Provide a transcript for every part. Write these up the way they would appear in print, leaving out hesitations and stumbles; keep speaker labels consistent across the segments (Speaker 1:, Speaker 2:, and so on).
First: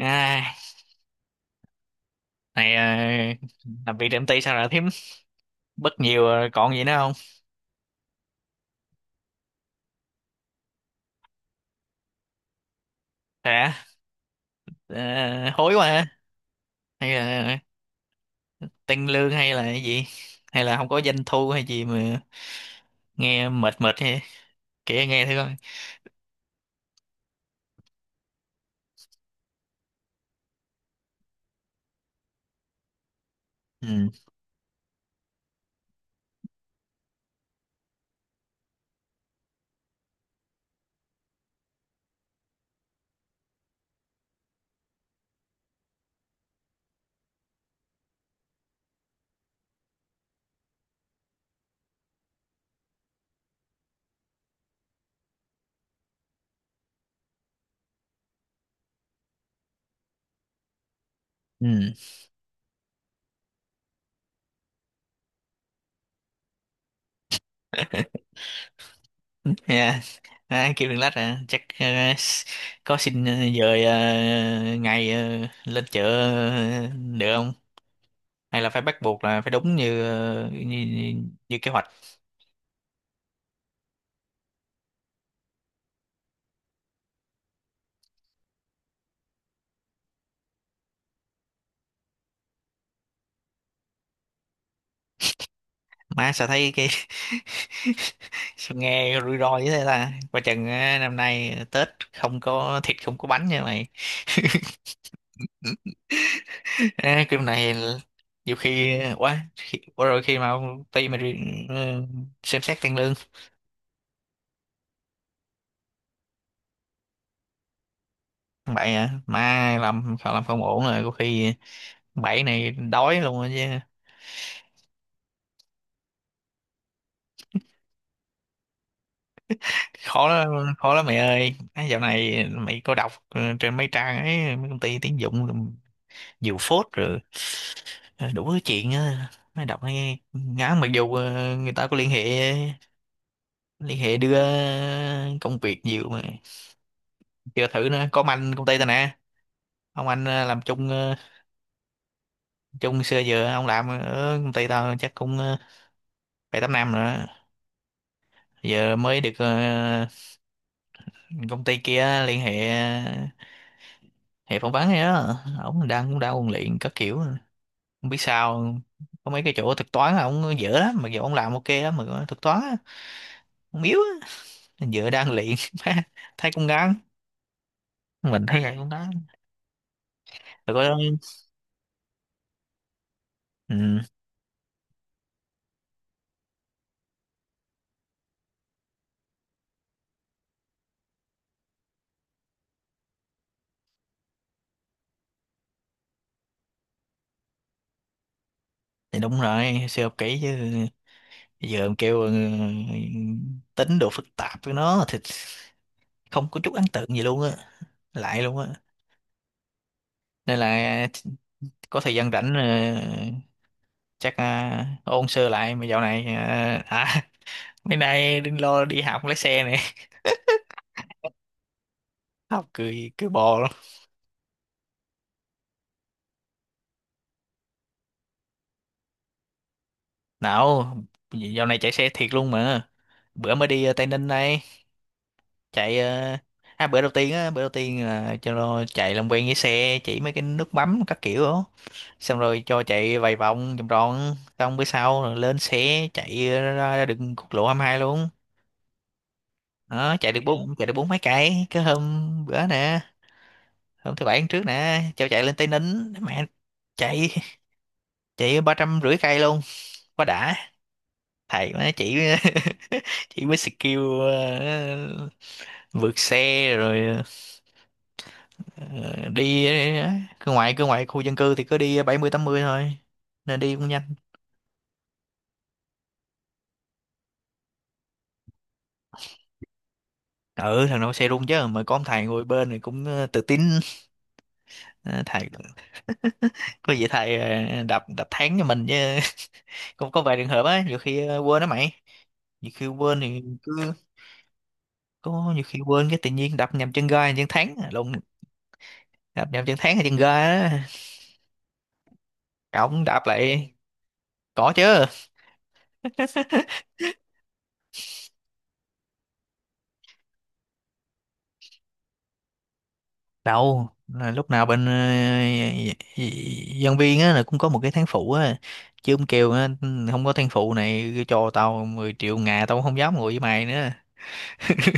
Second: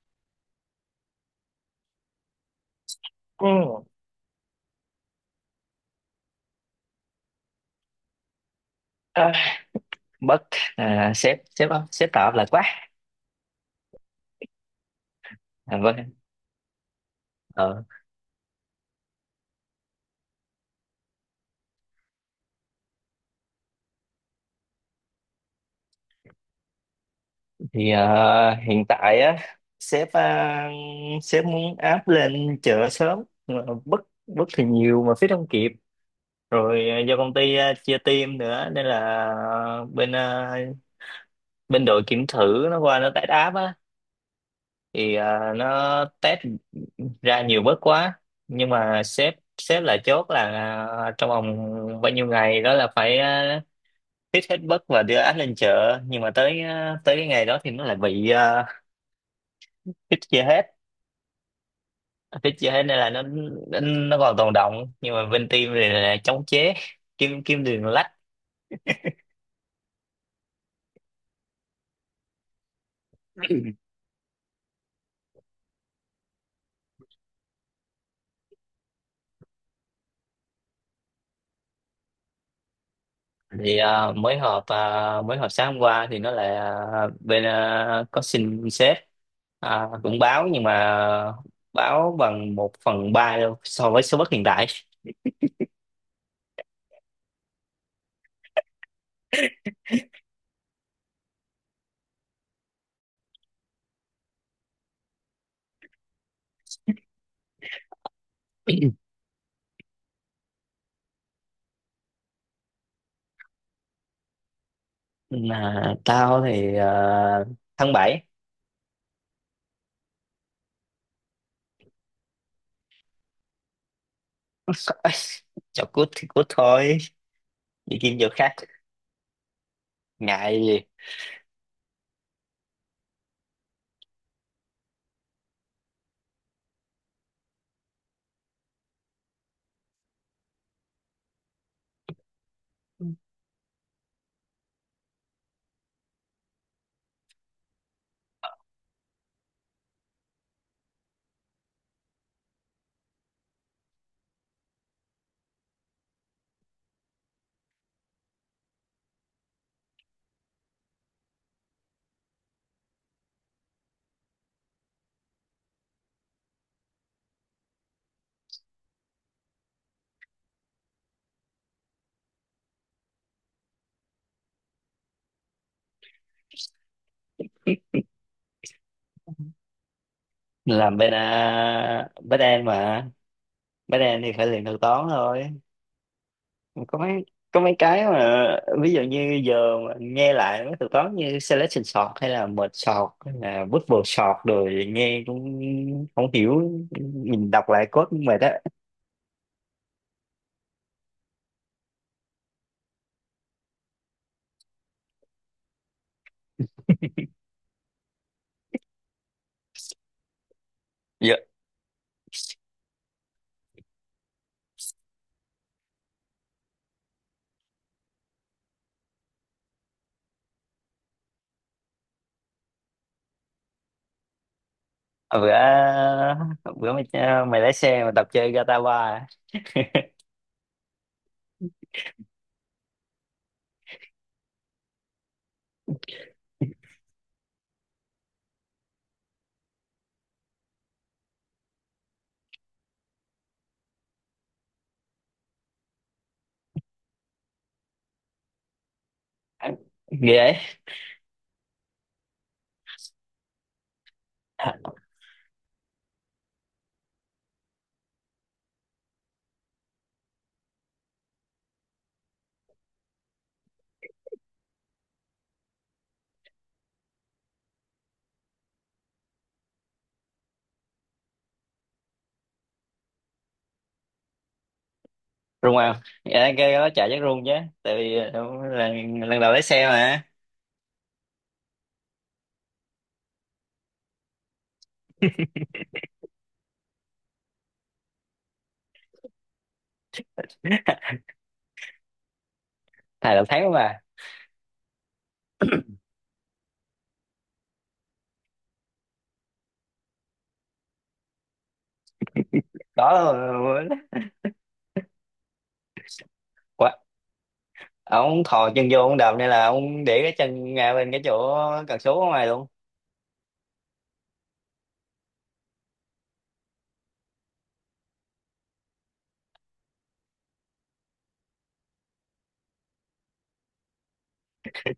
Speaker 1: À, này,
Speaker 2: Ừ.
Speaker 1: làm việc tại công ty sao lại thím bất nhiều rồi còn gì nữa không?
Speaker 2: À, bất sếp sếp sếp tạo áp lực quá.
Speaker 1: Hả? Ờ, Hối quá hả?
Speaker 2: Vâng.
Speaker 1: Hay là
Speaker 2: ờ,
Speaker 1: tăng lương hay là cái gì? Hay là không có doanh thu hay gì mà nghe mệt mệt, hay kể nghe thử coi.
Speaker 2: Hiện tại á sếp sếp muốn áp lên chợ sớm nhưng mà
Speaker 1: Ừ,
Speaker 2: bất bất thì nhiều mà phía không kịp rồi. Do công ty chia team nữa nên là à, bên à, bên đội kiểm thử nó qua nó test áp á thì nó test ra nhiều bớt quá, nhưng mà sếp sếp là chốt là trong vòng bao nhiêu ngày đó là phải hít hết bất và đưa áp lên chợ, nhưng mà tới cái ngày đó thì nó lại bị hít chưa hết.
Speaker 1: ừ.
Speaker 2: Hít chưa hết nên là nó còn tồn đọng, nhưng mà bên team thì là chống chế kim kim đường lách.
Speaker 1: Yeah. À, kêu đừng lách à, chắc, s- có xin dời ngày lên chợ ờ, được không? Hay là phải bắt buộc là phải đúng như như kế hoạch.
Speaker 2: Thì ờ, mới họp ờ, Mới họp sáng hôm qua thì nó lại có xin sếp cũng báo, nhưng mà báo bằng một phần ba đâu so với số bất hiện tại.
Speaker 1: Má, sao thấy cái, sao nghe rủi ro như thế ta. Coi chừng á, năm nay Tết không có thịt không có bánh nha mày. À, cái này là, nhiều khi quá rồi, khi mà ông ty mà đi, ừ, xem xét tăng lương
Speaker 2: Là tao thì tháng bảy
Speaker 1: bậy, à mai làm không, làm không ổn rồi, có khi bảy này đói luôn rồi chứ.
Speaker 2: chọc cút thì cút thôi, đi kiếm chỗ khác,
Speaker 1: khó
Speaker 2: ngại
Speaker 1: lắm
Speaker 2: gì.
Speaker 1: khó lắm mày ơi, à, dạo này mày có đọc, ừ, trên mấy trang ấy mấy công ty tuyển dụng diều phốt rồi, đủ thứ chuyện á, mới đọc nghe ngán. Mặc dù người ta có liên hệ
Speaker 2: Ừ.
Speaker 1: liên hệ đưa công việc nhiều mà chưa thử nữa. Có ông anh công ty tao nè, ông anh làm chung xưa giờ. Ông làm ở công ty tao chắc cũng bảy tám năm rồi, giờ mới được công ty kia liên hệ, phỏng vấn á. Ông đang, cũng đang ôn luyện các kiểu, không biết sao. Có mấy cái chỗ thực toán là ổng dở lắm, mặc dù ông làm ok lắm, mà thực toán á, ổng yếu á. Giữa đang luyện, má, thấy cũng ngán, mình thấy vậy cũng ngán. Rồi có,
Speaker 2: Làm bên bên em mà,
Speaker 1: ừ,
Speaker 2: bên em thì phải luyện thuật toán thôi. Có mấy có mấy cái mà ví dụ như giờ mà nghe lại mấy thuật toán như selection sort hay là merge sort hay là bubble sort rồi nghe cũng không hiểu, nhìn đọc lại code cũng mệt á.
Speaker 1: thì đúng rồi, siêu học kỹ chứ. Giờ em kêu, ừ, tính độ phức tạp với nó thì không có chút ấn tượng gì luôn á, lại luôn á. Nên là
Speaker 2: Dạ.
Speaker 1: có thời gian rảnh chắc ôn sơ lại. Mà dạo này mấy nay đừng lo, đi học lái xe này. Học cười cười bò luôn.
Speaker 2: bữa bữa mày, mày lái xe mà tập chơi Gatawa.
Speaker 1: Nào, dạo này chạy xe thiệt luôn mà. Bữa mới đi Tây Ninh đây. Chạy à, bữa đầu tiên á, bữa đầu tiên là cho nó chạy làm quen với xe, chỉ mấy cái nút bấm các kiểu đó. Xong rồi cho chạy vài vòng vòng tròn. Xong bữa sau rồi lên xe chạy ra, ra đường quốc lộ 22 luôn đó. Chạy
Speaker 2: Ghê
Speaker 1: được
Speaker 2: ấy.
Speaker 1: bốn mấy cây cái hôm bữa nè. Hôm thứ bảy hôm trước nè cho chạy lên Tây Ninh. Mẹ, chạy, chạy 350 cây luôn, quá đã. Thầy má chỉ, chỉ mới skill vượt xe rồi. Ờ, Ờ, đi ờ, cứ ngoại khu dân cư thì cứ đi 70 80 thôi, nên đi cũng nhanh.
Speaker 2: Rung à, dạ cái đó chạy chắc rung chứ, tại vì lần đầu lái xe mà.
Speaker 1: Ừ, thằng nào xe rung chứ, mà có ông thầy ngồi bên thì cũng tự tin. Ờ, thầy có gì thầy ờ, đập đập thắng cho mình chứ. Cũng có vài trường hợp á, nhiều khi quên đó mày. Nhiều khi quên
Speaker 2: Thầy
Speaker 1: thì
Speaker 2: đầu tháng
Speaker 1: cứ,
Speaker 2: mà
Speaker 1: có nhiều khi quên, cái tự nhiên đập nhầm chân ga chân thắng lộn. Đập nhầm chân thắng hay chân ga á, cổng
Speaker 2: đó
Speaker 1: đạp lại,
Speaker 2: là-
Speaker 1: có chứ.
Speaker 2: quá, ông thò chân vô ông đạp nên là ông để cái chân ngay bên cái chỗ cần số ở ngoài luôn.
Speaker 1: Đâu là lúc nào bên nhân viên á, là cũng có một cái tháng phụ á. Chứ ông kêu á, không có tháng phụ này cho tao 10 triệu ngà tao cũng không dám ngồi với mày nữa.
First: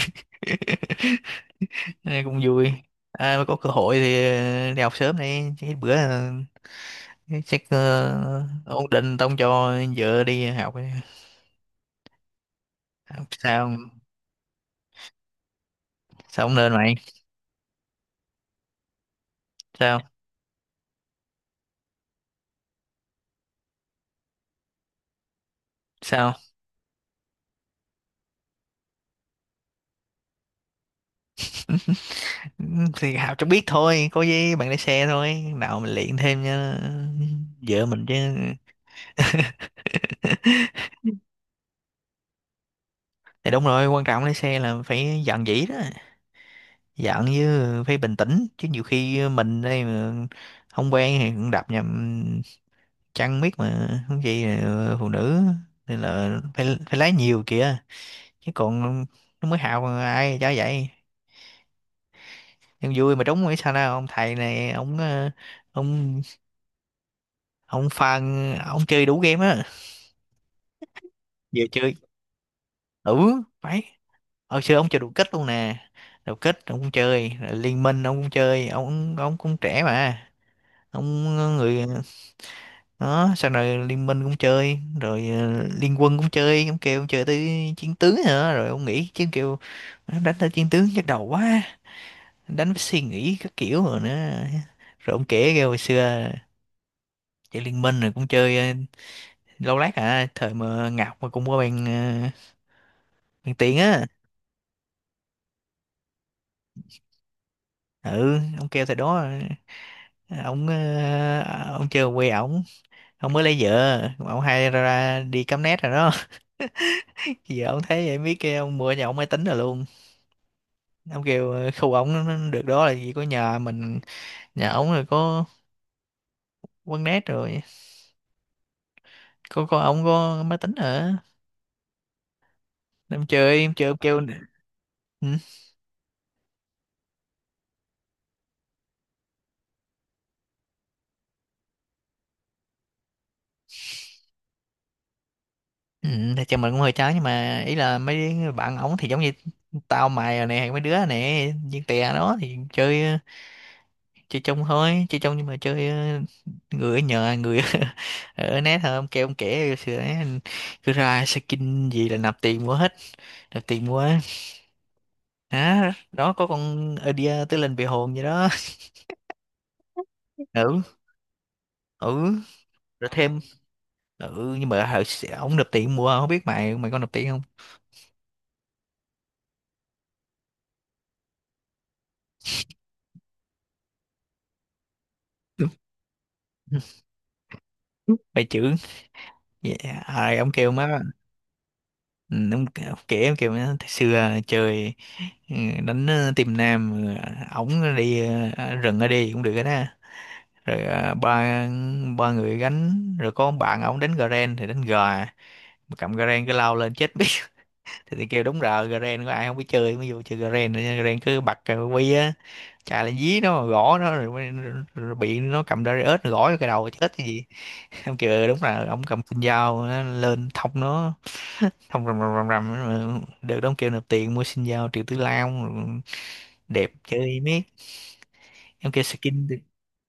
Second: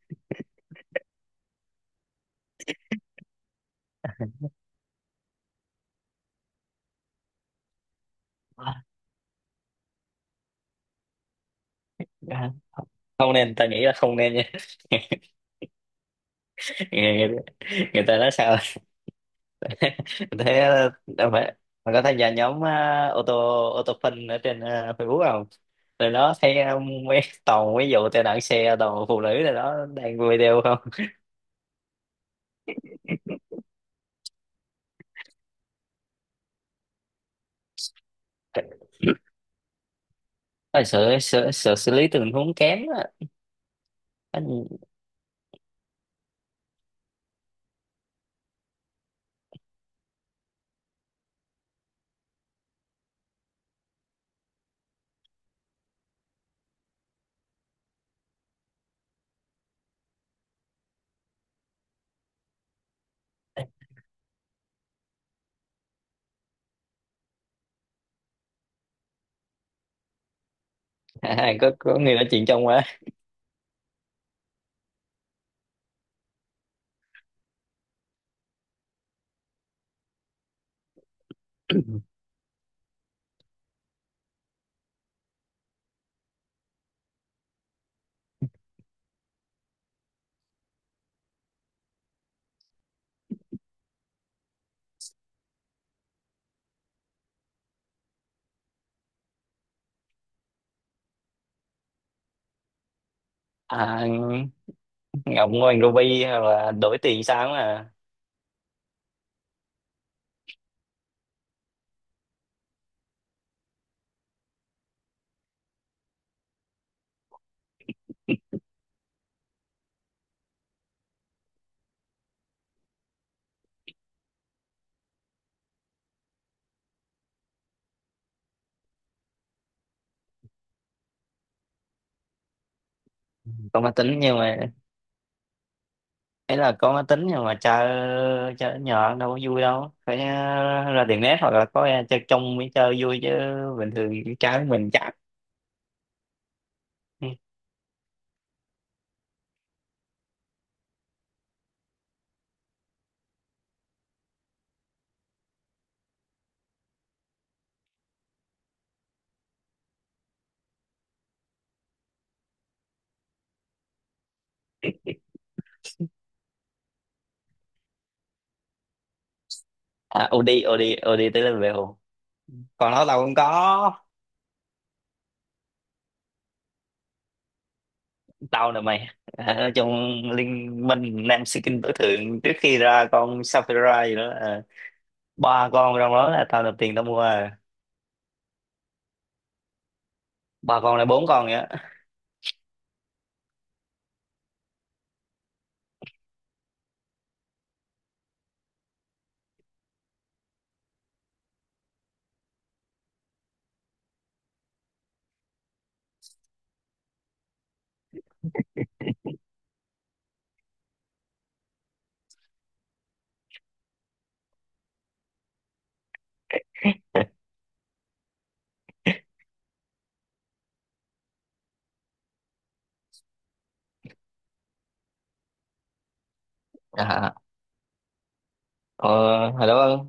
Speaker 1: Nên cũng vui. À, mà có cơ hội thì đi học sớm đi, chứ bữa,
Speaker 2: À,
Speaker 1: ổn định tao không cho vợ đi học.
Speaker 2: dạ. Không nên, ta nghĩ
Speaker 1: Sao?
Speaker 2: là không nên nha.
Speaker 1: Sao không nên mày?
Speaker 2: người, người, người ta nói sao
Speaker 1: Sao
Speaker 2: thế, đâu phải mà có tham gia nhóm ô tô, ô tô phân ở trên Facebook không? Rồi
Speaker 1: sao?
Speaker 2: đó thấy mấy toàn mấy vụ tai nạn xe toàn phụ nữ rồi đó đang video
Speaker 1: Ừ, thì Hào cho biết thôi, có gì bạn lái xe thôi, nào mình luyện thêm cho vợ mình chứ.
Speaker 2: không. À, sợ sợ xử lý tình huống kém á.
Speaker 1: Thì đúng rồi, quan trọng lái xe
Speaker 2: Anh.
Speaker 1: là phải dạn dĩ đó, dạn với phải bình tĩnh. Chứ nhiều khi mình đây mà không quen thì cũng đạp nhầm, chăng biết mà, không gì là phụ nữ. Nên là phải phải lái nhiều kìa, chứ còn nó mới Hào mà ai cho vậy. Nhưng vui mà, trúng hay sao nào. Ông thầy này ông, ông ông phan, ông chơi đủ game á.
Speaker 2: à,
Speaker 1: Vừa
Speaker 2: có
Speaker 1: chơi,
Speaker 2: có người nói chuyện trong quá.
Speaker 1: ừ phải, hồi xưa ông chơi đủ kích luôn nè. Đủ kích ông cũng chơi, rồi liên minh ông cũng chơi. Ông cũng trẻ mà. Ông, người đó, sau này liên minh cũng chơi rồi liên quân cũng chơi. Ông kêu ông chơi tới chiến tướng nữa, rồi ông nghĩ chứ, kêu đánh tới chiến tướng nhức đầu quá, đánh với suy nghĩ các kiểu rồi nữa. Rồi ông kể kêu hồi xưa chơi liên minh rồi cũng chơi lâu lát à, thời mà Ngọc mà cũng có bàn tiền
Speaker 2: À,
Speaker 1: á.
Speaker 2: Ngọc Ngoan Ruby là đổi tiền sáng mà.
Speaker 1: Ừ, ông kêu thời đó, Ông ông chưa quê ổng, ông mới lấy vợ ông hay ra, ra đi cắm nét rồi đó. Giờ ông thấy vậy biết, kêu ông mua nhà ông máy tính rồi luôn. Ông kêu khu ổng nó được đó là gì, có nhà mình, nhà ổng rồi, có quán nét rồi, có ổng có máy tính ở, em
Speaker 2: Có
Speaker 1: chơi
Speaker 2: máy
Speaker 1: ông
Speaker 2: tính
Speaker 1: kêu.
Speaker 2: nhưng mà,
Speaker 1: Ừ.
Speaker 2: ấy là có máy tính nhưng mà chơi chơi nhỏ đâu có vui, đâu phải ra tiệm net hoặc là có ra chơi trong mới chơi vui chứ, bình thường trái mình chắc.
Speaker 1: Ừ, thì chồng mình cũng hơi chán, nhưng mà ý là mấy bạn ổng thì giống như tao mày rồi nè, mấy đứa nè viên tè đó thì chơi, chơi chung thôi. Chơi chung nhưng mà chơi người ở nhờ người ở net thôi. Ông kêu ông kể sửa, cứ ra skin gì là nạp tiền mua hết, nạp tiền mua á. Đó, đó có con idea tới lên về hồn vậy đó.
Speaker 2: À, OD.
Speaker 1: Ừ,
Speaker 2: OD OD tới level,
Speaker 1: ừ,
Speaker 2: còn nó
Speaker 1: rồi
Speaker 2: tao cũng
Speaker 1: thêm,
Speaker 2: có.
Speaker 1: ừ. Nhưng mà hồi xưa ông nộp tiền mua, không biết mày, có nộp tiền không.
Speaker 2: Tao nè mày, à ở trong liên minh nam sĩ tối thượng trước khi ra con Sapphire gì đó à. Ba con trong đó là tao nộp tiền tao mua à.
Speaker 1: Mày chữ, yeah. Rồi ông kêu
Speaker 2: Ba con
Speaker 1: má,
Speaker 2: là bốn con vậy á.
Speaker 1: ừ, ông kể ông kêu má "Thời xưa chơi, ừ, đánh team nam ổng đi rừng ở đi cũng được đó. Rồi à, ba ba người gánh, rồi có ông bạn ổng đánh Garen thì đánh gà, mà cầm Garen cứ lao lên chết biết. Thì kêu đúng rồi, Garen có ai không biết chơi mới vô chơi Garen nữa nha. Garen cứ bật cái quy á, chà lên dí nó gõ nó, rồi bị nó cầm Darius nó gõ vô cái đầu chết cái gì. Ông kêu "Ừ, đúng là ông cầm sinh dao nó lên thông nó, thông rầm rầm rầm rầm, rồi được đó. Ông kêu nộp tiền mua sinh dao Triệu Tử Long rồi đẹp
Speaker 2: à,
Speaker 1: chơi miết. Em kêu skin
Speaker 2: ờ,
Speaker 1: được.
Speaker 2: Hồi đó,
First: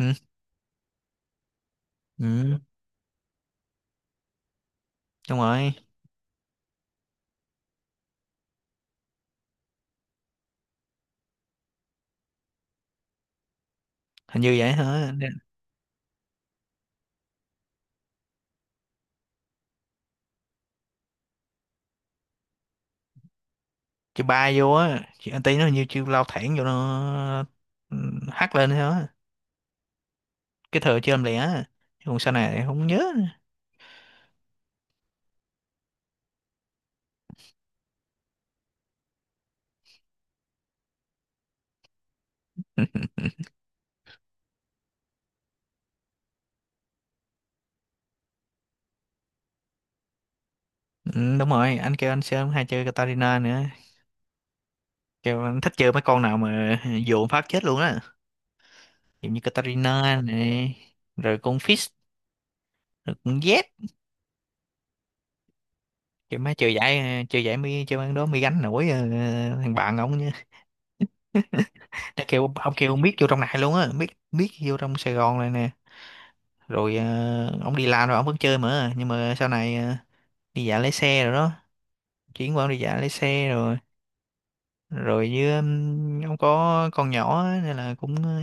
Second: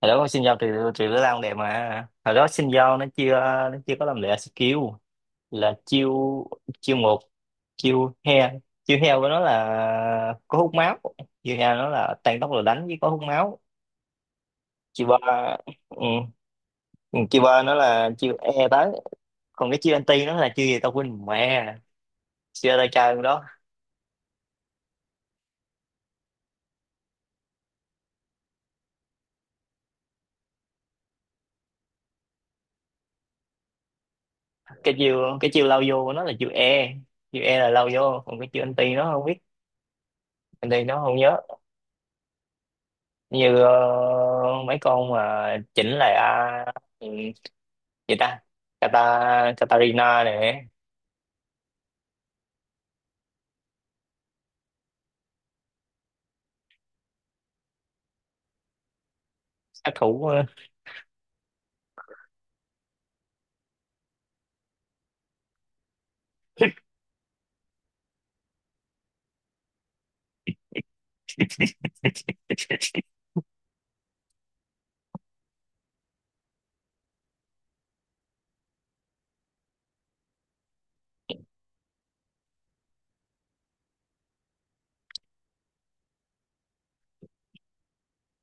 Speaker 2: hồi đó con xin giao trừ trừ đứa lao đẹp, mà hồi đó
Speaker 1: ừ,
Speaker 2: xin giao nó chưa, nó chưa có làm lệ skill.
Speaker 1: đúng rồi,
Speaker 2: Là chiêu chiêu một, chiêu heo. Chiêu heo của nó là có hút máu, chiêu heo nó là tăng tốc rồi đánh với có hút máu.
Speaker 1: hình như vậy
Speaker 2: Chiêu
Speaker 1: hả.
Speaker 2: ba, ừ, chiêu ba nó là chiêu e tới, còn cái chiêu anti nó là chiêu gì tao quên mẹ, chưa đại chơi đó.
Speaker 1: Chị bay vô á, chị anh tí nó như chiêu lao thẳng vô nó, ừ, hắt lên thôi á. Cái thừa chơi làm lẻ á. Chứ còn sau này thì không nhớ nữa.
Speaker 2: Cái chiều lao vô của nó là chiều e, chiều e là lao vô, còn cái chiều anti nó không biết, anti nó không nhớ. Như mấy con mà chỉnh lại ừ, gì ta, Kata, Katarina này,
Speaker 1: Ừ, đúng rồi, anh kêu anh sớm hay chơi Katarina nữa, kêu anh thích chơi mấy con nào mà dồn phát chết luôn á, giống như
Speaker 2: sát
Speaker 1: Katarina
Speaker 2: thủ.
Speaker 1: này, rồi con Fizz, rồi con Z. Kêu má chơi giải, chơi giải mi chơi ăn đó, mi gánh nổi thằng bạn ông nhá. Nó kêu ông kêu biết vô trong này luôn á, biết, biết vô trong Sài Gòn này nè. Rồi ông đi làm rồi ông vẫn chơi mà, nhưng mà sau này đi dạo lái xe rồi đó, chuyển qua đi dạo lái xe rồi. Rồi với ông có con nhỏ á, nên là cũng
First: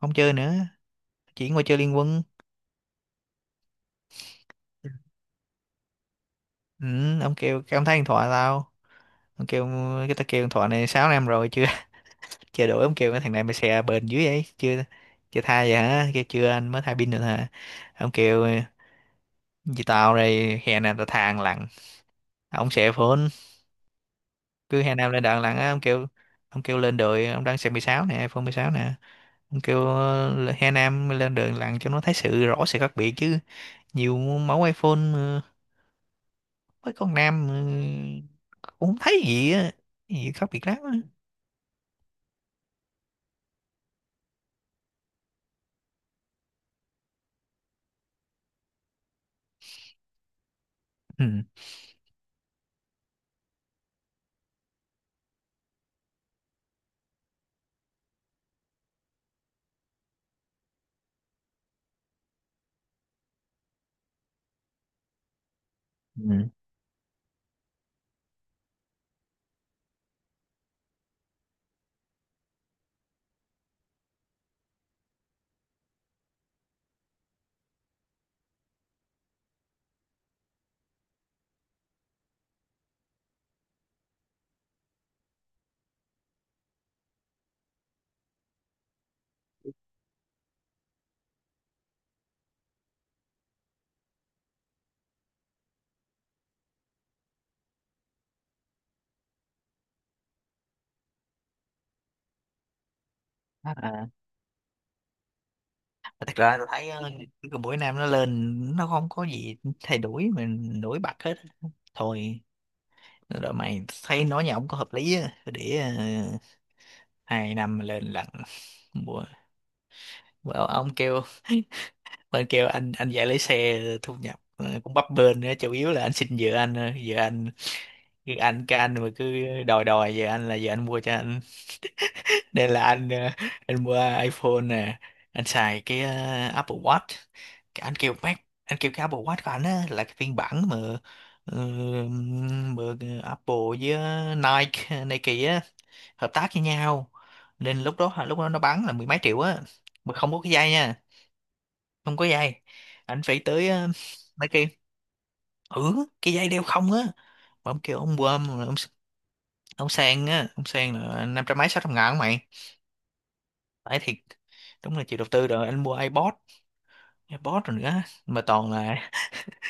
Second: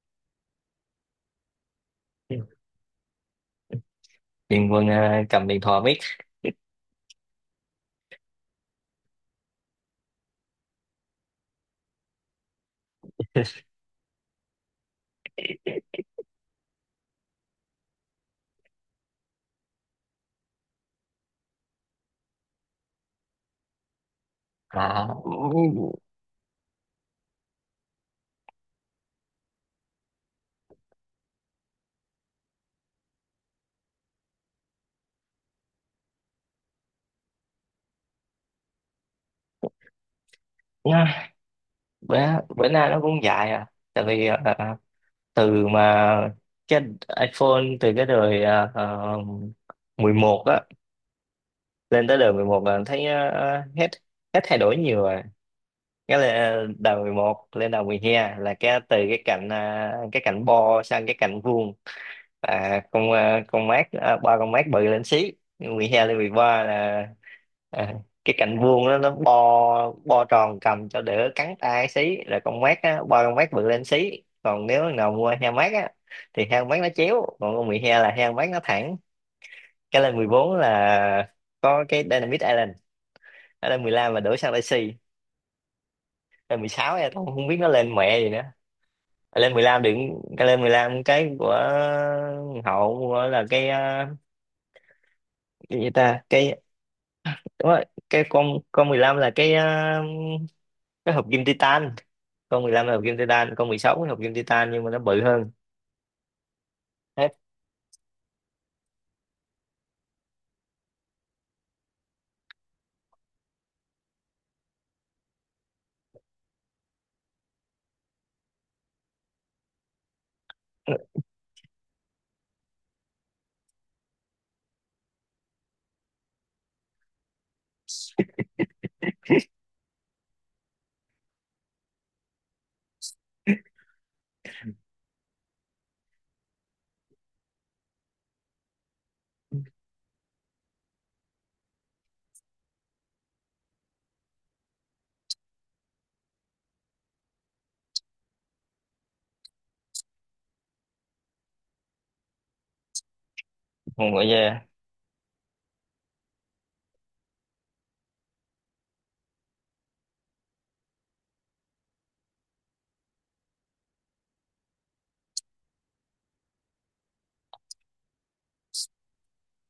Speaker 1: không chơi nữa, chuyển qua chơi Liên Quân.
Speaker 2: Điền Quân cầm điện thoại biết.
Speaker 1: Ừ, ông kêu cái ông thấy điện thoại tao, ông kêu cái, tao kêu điện thoại này 6 năm rồi chưa, chưa đổi. Ông kêu cái thằng này mày xè bền dưới ấy chưa, chưa thay vậy hả, kêu chưa, anh mới thay pin được hả. Ông kêu vì tao đây hè nào tao thang lặn, ông xè phone, cứ hè nào
Speaker 2: à,
Speaker 1: lên đạn lặn á. Ông kêu, ông kêu lên đồi ông đang xem 16 nè, iPhone 16 nè, kêu Hà Nam lên đường lặn cho nó thấy sự rõ sự khác biệt chứ. Nhiều mẫu iPhone mấy con nam cũng không thấy gì á, gì khác biệt lắm á.
Speaker 2: nha, bữa bữa nay nó cũng dại à, tại vì ờ, từ mà cái iPhone từ cái đời 11 á,
Speaker 1: Ừ.
Speaker 2: lên tới đầu 11 là thấy hết, hết thay đổi nhiều rồi. Cái là đầu 11 lên đầu 12 là cái từ cái cạnh cái cạnh bo sang cái cạnh vuông. Con con mát, ba con mát bự lên xí. Mười hai lên mười
Speaker 1: Ừ.
Speaker 2: ba là ờ, cái cạnh vuông đó nó bo bo tròn cầm cho đỡ cắn tay xí, rồi con mát á, ba con mát bự lên xí. Còn nếu thằng nào mua heo mát á thì heo mát nó chéo, còn con 12 là heo mát nó thẳng. Cái lên 14 là có cái Dynamite Island. Nó lên 15 mà đổ sang Messi, lên 16 em cũng không biết nó lên mẹ gì nữa. Ờ, lên 15 đừng, cái lên 15 cái của hậu của là cái cái gì ta, cái đúng rồi, cái con 15 là cái cái hộp kim titan. Con 15 là hộp kim titan, con 16
Speaker 1: À,
Speaker 2: là hộp kim titan nhưng mà nó bự hơn.
Speaker 1: thật ra tôi thấy
Speaker 2: Hết.
Speaker 1: cái buổi nam nó lên nó không có gì thay đổi mình nổi bật hết thôi. Rồi mày thấy nói nhà ông có hợp lý á, để 2 năm lên lần. bữa, bữa ông kêu bên kêu anh dạy lấy xe thu nhập cũng bấp bênh nữa, chủ yếu là anh xin vợ anh, cái anh mà cứ đòi đòi vợ anh, là vợ anh mua cho anh. Nên là anh anh mua iPhone nè, anh xài cái Apple Watch. Cái anh kêu Mac, anh kêu cái Apple Watch của anh á là cái phiên bản mà ờ, Apple với Nike á, hợp tác với nhau. Nên lúc đó nó bán là mười mấy triệu á, mà không có cái dây nha, không có dây. Anh phải tới
Speaker 2: Mọi
Speaker 1: mấy,
Speaker 2: người.
Speaker 1: ừ, cái dây đeo không á. Mà ông kêu ông quơm rồi ông sang á, ông sang là năm trăm mấy sáu trăm ngàn mày, phải thiệt. Đúng là chịu đầu tư, rồi anh mua iPod, iPod rồi nữa, mà toàn là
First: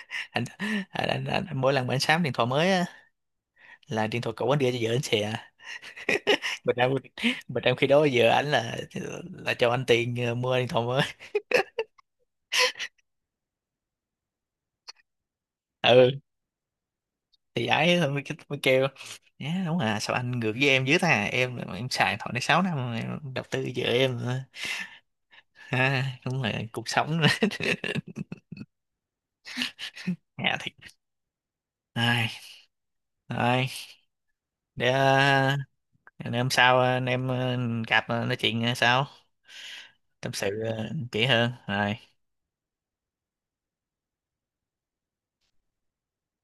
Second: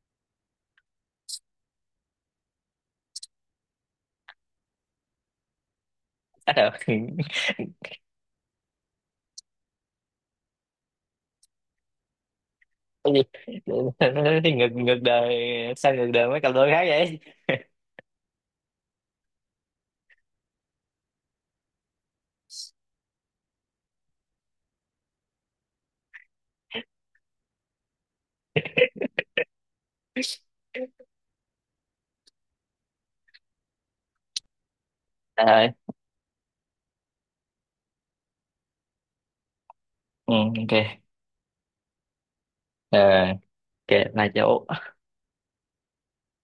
Speaker 1: anh, anh, mỗi lần mà anh sắm điện thoại mới á, là điện thoại cũ anh đưa cho vợ anh xè.
Speaker 2: À,
Speaker 1: mà
Speaker 2: được.
Speaker 1: trong mà trong khi đó vợ anh là cho anh tiền mua điện thoại mới.
Speaker 2: Cái gì? Nó thì ngược, ngược đời, sao
Speaker 1: Ừ,
Speaker 2: ngược đời mấy cặp đôi khác vậy.
Speaker 1: thì ấy thôi, mới kêu nhá, đúng, à sao anh ngược với em dữ ta, em xài điện thoại này 6 năm rồi, em đầu tư vợ em. Ha đúng là cuộc sống, nhà thiệt ai. Rồi, để
Speaker 2: à,
Speaker 1: để hôm sau anh em gặp nói chuyện sau, tâm
Speaker 2: ừ,
Speaker 1: sự
Speaker 2: ok.
Speaker 1: kỹ hơn rồi.
Speaker 2: Ờ, ok là chỗ